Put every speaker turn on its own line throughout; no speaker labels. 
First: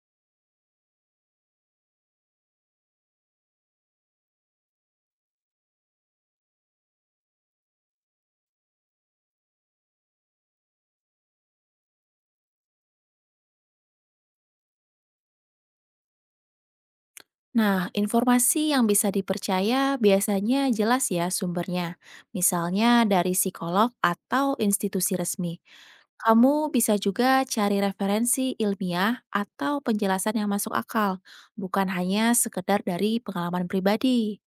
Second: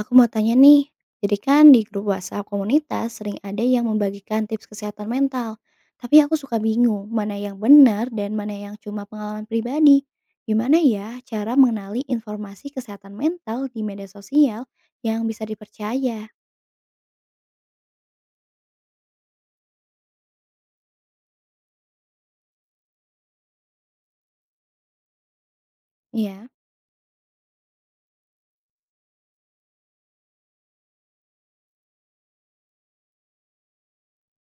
Aku mau tanya nih, jadi kan di grup WhatsApp komunitas sering ada yang membagikan tips kesehatan mental. Tapi aku suka bingung mana yang benar dan mana yang cuma pengalaman pribadi. Gimana ya cara mengenali informasi kesehatan mental di media sosial yang bisa dipercaya?
Nah, informasi yang bisa dipercaya biasanya jelas ya sumbernya, misalnya dari psikolog atau institusi resmi.
Ya,
Kamu bisa juga cari referensi ilmiah atau penjelasan yang masuk akal, bukan hanya sekedar dari pengalaman pribadi.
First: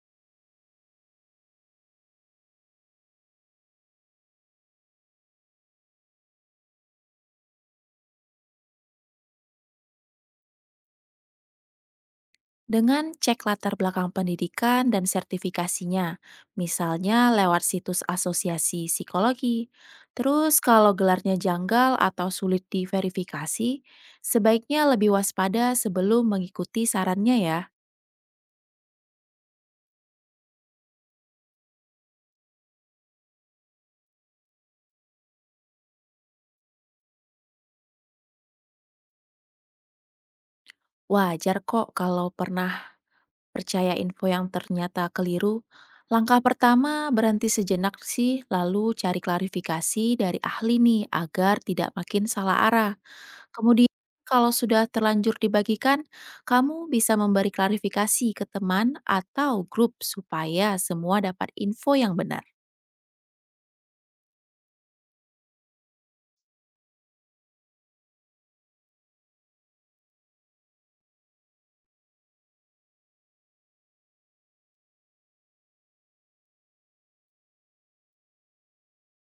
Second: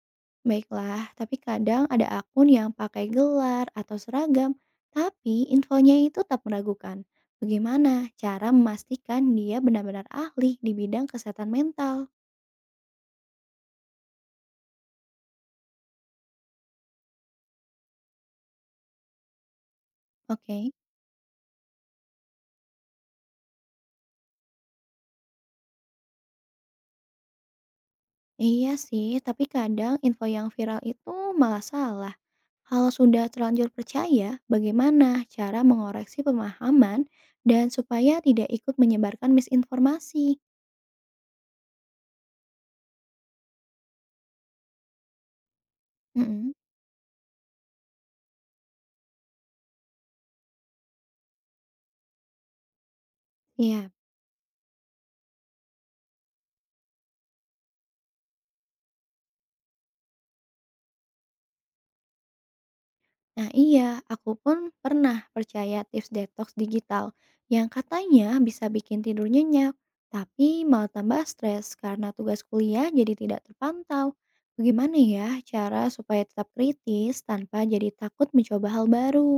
baiklah. Tapi kadang ada akun yang pakai gelar atau seragam, tapi infonya itu tetap meragukan. Bagaimana cara memastikan dia benar-benar ahli di bidang kesehatan mental?
Dengan cek latar belakang pendidikan dan sertifikasinya, misalnya lewat situs asosiasi psikologi. Terus
Oke.
kalau gelarnya janggal atau sulit diverifikasi, sebaiknya lebih waspada sebelum mengikuti sarannya ya.
Iya sih, tapi kadang info yang viral itu malah salah. Kalau sudah terlanjur percaya, bagaimana cara mengoreksi pemahaman dan supaya tidak ikut menyebarkan misinformasi?
Wajar kok kalau pernah percaya info yang ternyata keliru. Langkah
Mm-mm.
pertama berhenti sejenak sih, lalu cari klarifikasi dari ahli nih agar tidak makin salah arah.
Iya,
Kemudian kalau sudah terlanjur dibagikan, kamu bisa memberi klarifikasi ke teman atau grup supaya semua dapat info yang benar.
nah iya, aku pun pernah percaya tips detox digital yang katanya bisa bikin tidur nyenyak, tapi malah tambah stres karena tugas kuliah jadi tidak terpantau. Bagaimana ya cara supaya tetap kritis tanpa jadi takut mencoba hal baru?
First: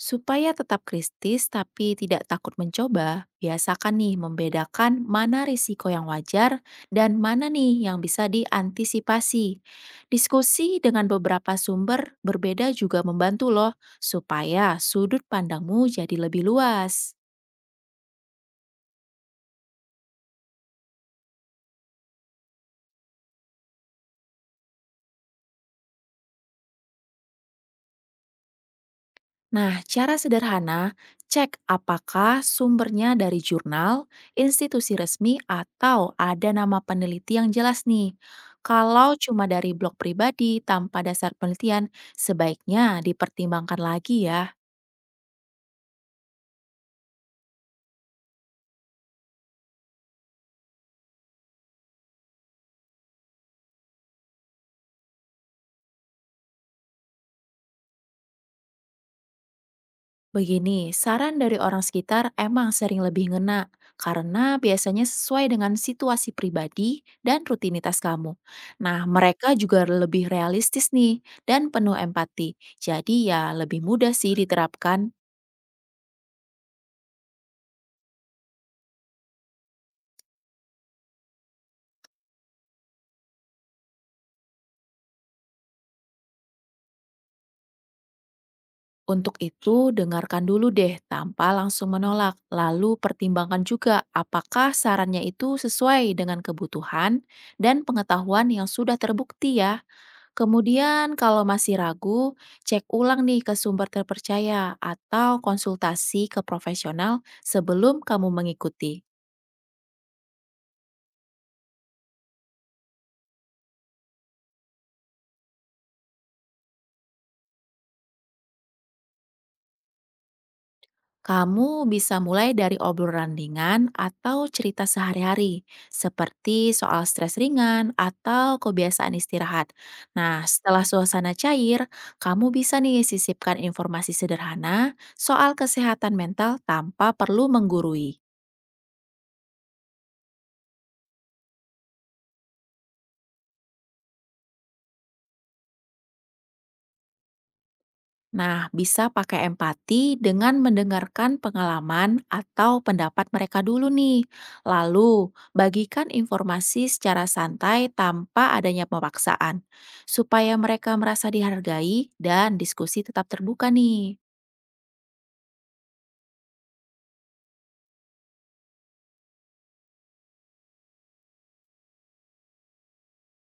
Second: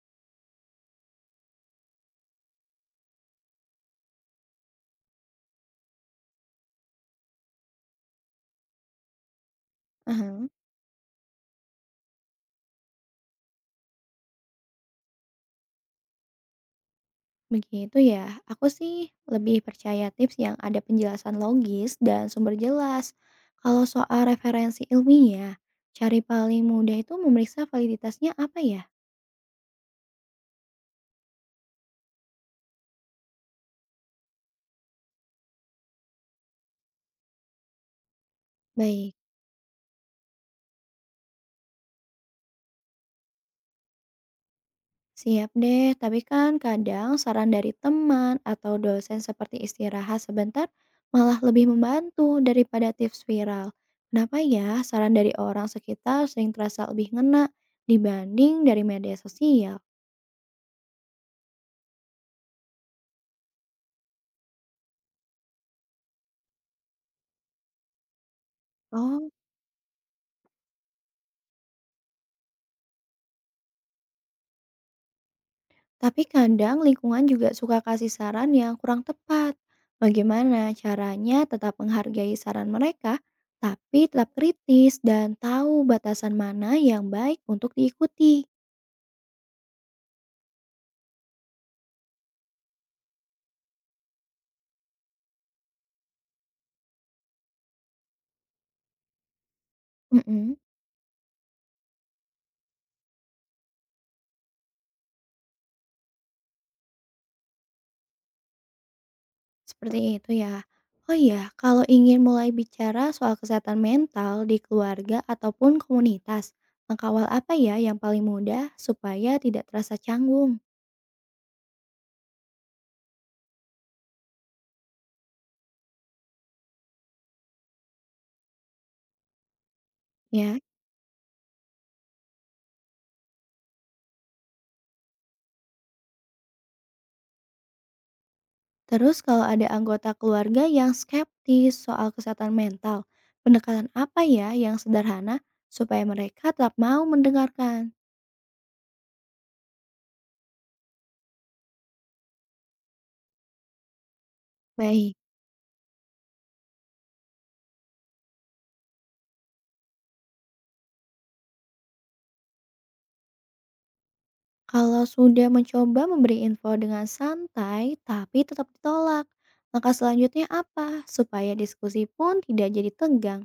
Supaya tetap kritis tapi tidak takut mencoba, biasakan nih membedakan mana risiko yang wajar dan mana nih yang bisa diantisipasi.
Aha.
Diskusi dengan beberapa sumber berbeda juga membantu loh supaya sudut pandangmu jadi lebih luas.
Begitu ya, aku sih lebih percaya tips yang ada penjelasan logis dan sumber jelas. Kalau soal referensi ilmiah, cari paling mudah itu memeriksa validitasnya apa ya?
Nah, cara sederhana, cek apakah sumbernya dari jurnal, institusi resmi, atau ada nama peneliti yang jelas nih.
Baik,
Kalau cuma dari blog pribadi tanpa dasar penelitian, sebaiknya dipertimbangkan lagi ya.
siap deh. Tapi kan kadang saran dari teman atau dosen seperti istirahat sebentar malah lebih membantu daripada tips viral. Kenapa ya saran dari orang sekitar sering terasa lebih ngena dibanding dari media sosial?
Begini, saran dari orang sekitar emang sering lebih ngena karena biasanya sesuai dengan situasi pribadi dan rutinitas kamu. Nah,
Oh.
mereka juga lebih realistis nih dan penuh empati. Jadi ya lebih mudah sih diterapkan.
Tapi kadang lingkungan juga suka kasih saran yang kurang tepat. Bagaimana caranya tetap menghargai saran mereka, tapi tetap kritis dan tahu batasan mana yang baik untuk diikuti.
Untuk itu, dengarkan dulu deh tanpa langsung menolak. Lalu pertimbangkan juga apakah sarannya itu sesuai dengan kebutuhan dan pengetahuan yang sudah terbukti ya.
Mm-mm.
Kemudian kalau masih ragu, cek ulang nih ke sumber terpercaya atau konsultasi ke profesional sebelum kamu mengikuti.
Seperti itu ya. Oh iya, kalau ingin mulai bicara soal kesehatan mental di keluarga ataupun komunitas, langkah awal apa ya yang paling mudah supaya tidak terasa canggung?
Kamu bisa mulai dari obrolan ringan atau cerita sehari-hari, seperti soal stres ringan atau kebiasaan istirahat. Nah,
Ya.
setelah suasana cair, kamu bisa nih sisipkan informasi sederhana soal kesehatan mental tanpa perlu menggurui.
Terus kalau ada anggota keluarga yang skeptis soal kesehatan mental, pendekatan apa ya yang sederhana supaya mereka tetap mau mendengarkan?
Nah, bisa pakai empati dengan mendengarkan pengalaman atau pendapat mereka dulu nih.
Baik,
Lalu, bagikan informasi secara santai tanpa adanya pemaksaan, supaya mereka merasa dihargai dan diskusi tetap terbuka nih.
kalau sudah mencoba memberi info dengan santai tapi tetap ditolak, langkah selanjutnya apa supaya diskusi pun tidak jadi tegang?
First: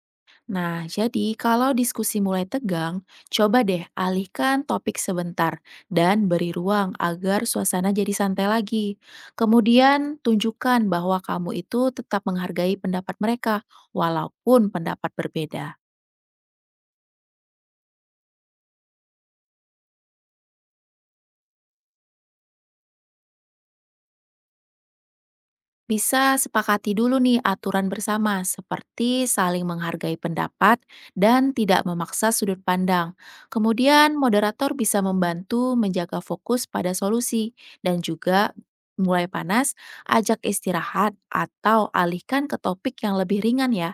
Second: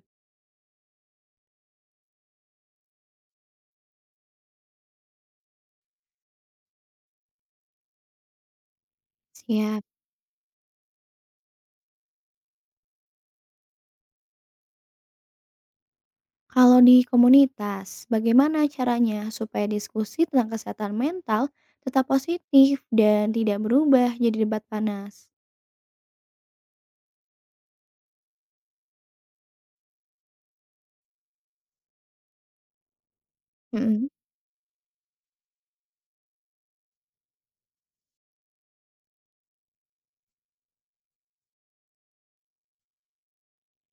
Nah, jadi kalau diskusi mulai tegang, coba deh alihkan topik sebentar dan beri ruang agar suasana jadi santai lagi.
Siap.
Kemudian tunjukkan bahwa kamu itu tetap menghargai pendapat mereka, walaupun pendapat berbeda.
Kalau di komunitas, bagaimana caranya supaya diskusi tentang kesehatan mental tetap positif dan tidak berubah jadi debat panas?
Bisa sepakati dulu nih aturan bersama, seperti saling menghargai pendapat dan tidak memaksa sudut pandang.
Mm-mm.
Kemudian, moderator bisa membantu menjaga fokus pada solusi dan juga mulai panas, ajak istirahat, atau alihkan ke topik yang lebih ringan ya.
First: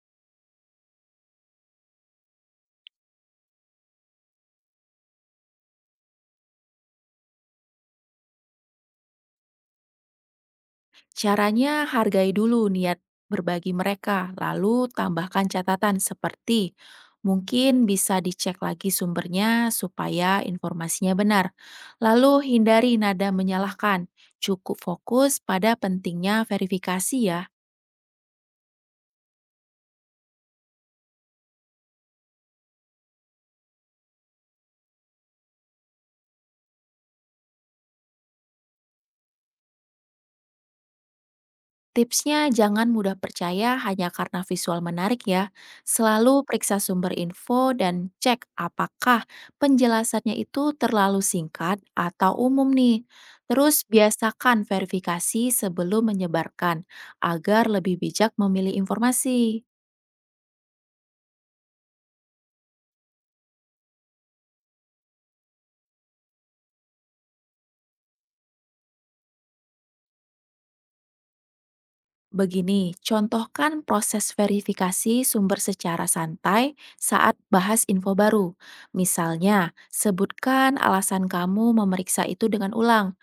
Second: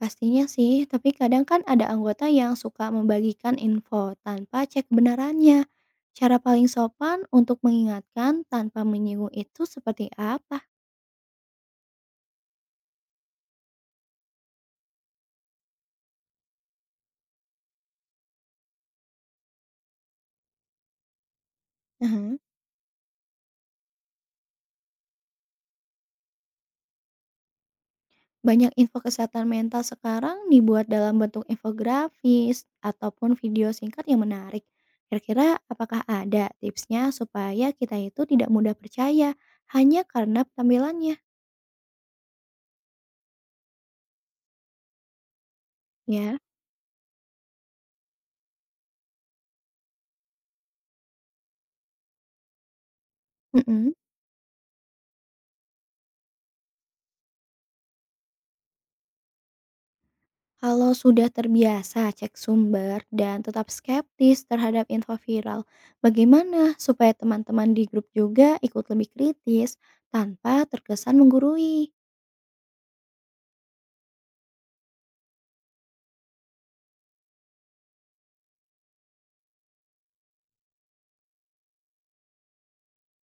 Pastinya sih, tapi kadang kan ada anggota yang suka membagikan info tanpa cek kebenarannya. Cara paling sopan untuk mengingatkan tanpa menyinggung itu seperti apa?
Caranya hargai dulu niat berbagi mereka, lalu tambahkan catatan seperti mungkin bisa dicek lagi sumbernya supaya informasinya benar.
Aha.
Lalu hindari nada menyalahkan, cukup fokus pada pentingnya verifikasi ya.
Banyak info kesehatan mental sekarang dibuat dalam bentuk infografis ataupun video singkat yang menarik. Kira-kira apakah ada tipsnya supaya kita itu tidak mudah percaya hanya karena tampilannya?
Tipsnya jangan mudah percaya hanya karena visual menarik ya.
Ya.
Selalu periksa sumber info dan cek apakah penjelasannya itu terlalu singkat atau umum nih. Terus
Mm-mm.
biasakan verifikasi sebelum menyebarkan agar lebih bijak memilih informasi.
Kalau sudah terbiasa cek sumber dan tetap skeptis terhadap info viral, bagaimana supaya teman-teman di grup juga ikut lebih kritis tanpa terkesan menggurui?
Begini, contohkan proses verifikasi sumber secara santai saat bahas info baru. Misalnya, sebutkan alasan kamu memeriksa itu dengan ulang.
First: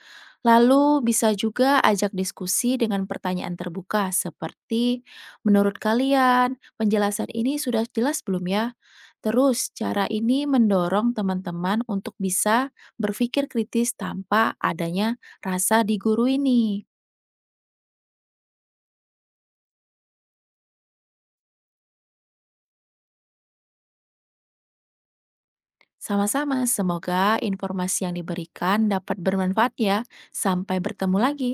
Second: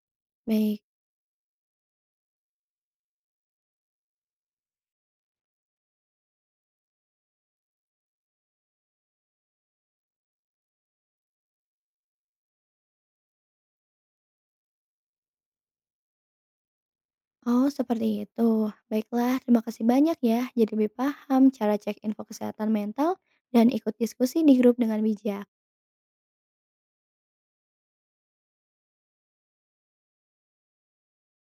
Baik,
Lalu bisa juga ajak diskusi dengan pertanyaan terbuka seperti, menurut kalian penjelasan ini sudah jelas belum ya? Terus cara ini mendorong teman-teman untuk bisa berpikir kritis tanpa adanya rasa digurui ini.
oh seperti itu. Baiklah, terima kasih banyak ya. Jadi lebih paham cara cek info kesehatan mental dan ikut diskusi di grup dengan bijak.
Sama-sama, semoga informasi yang diberikan dapat bermanfaat ya. Sampai bertemu lagi.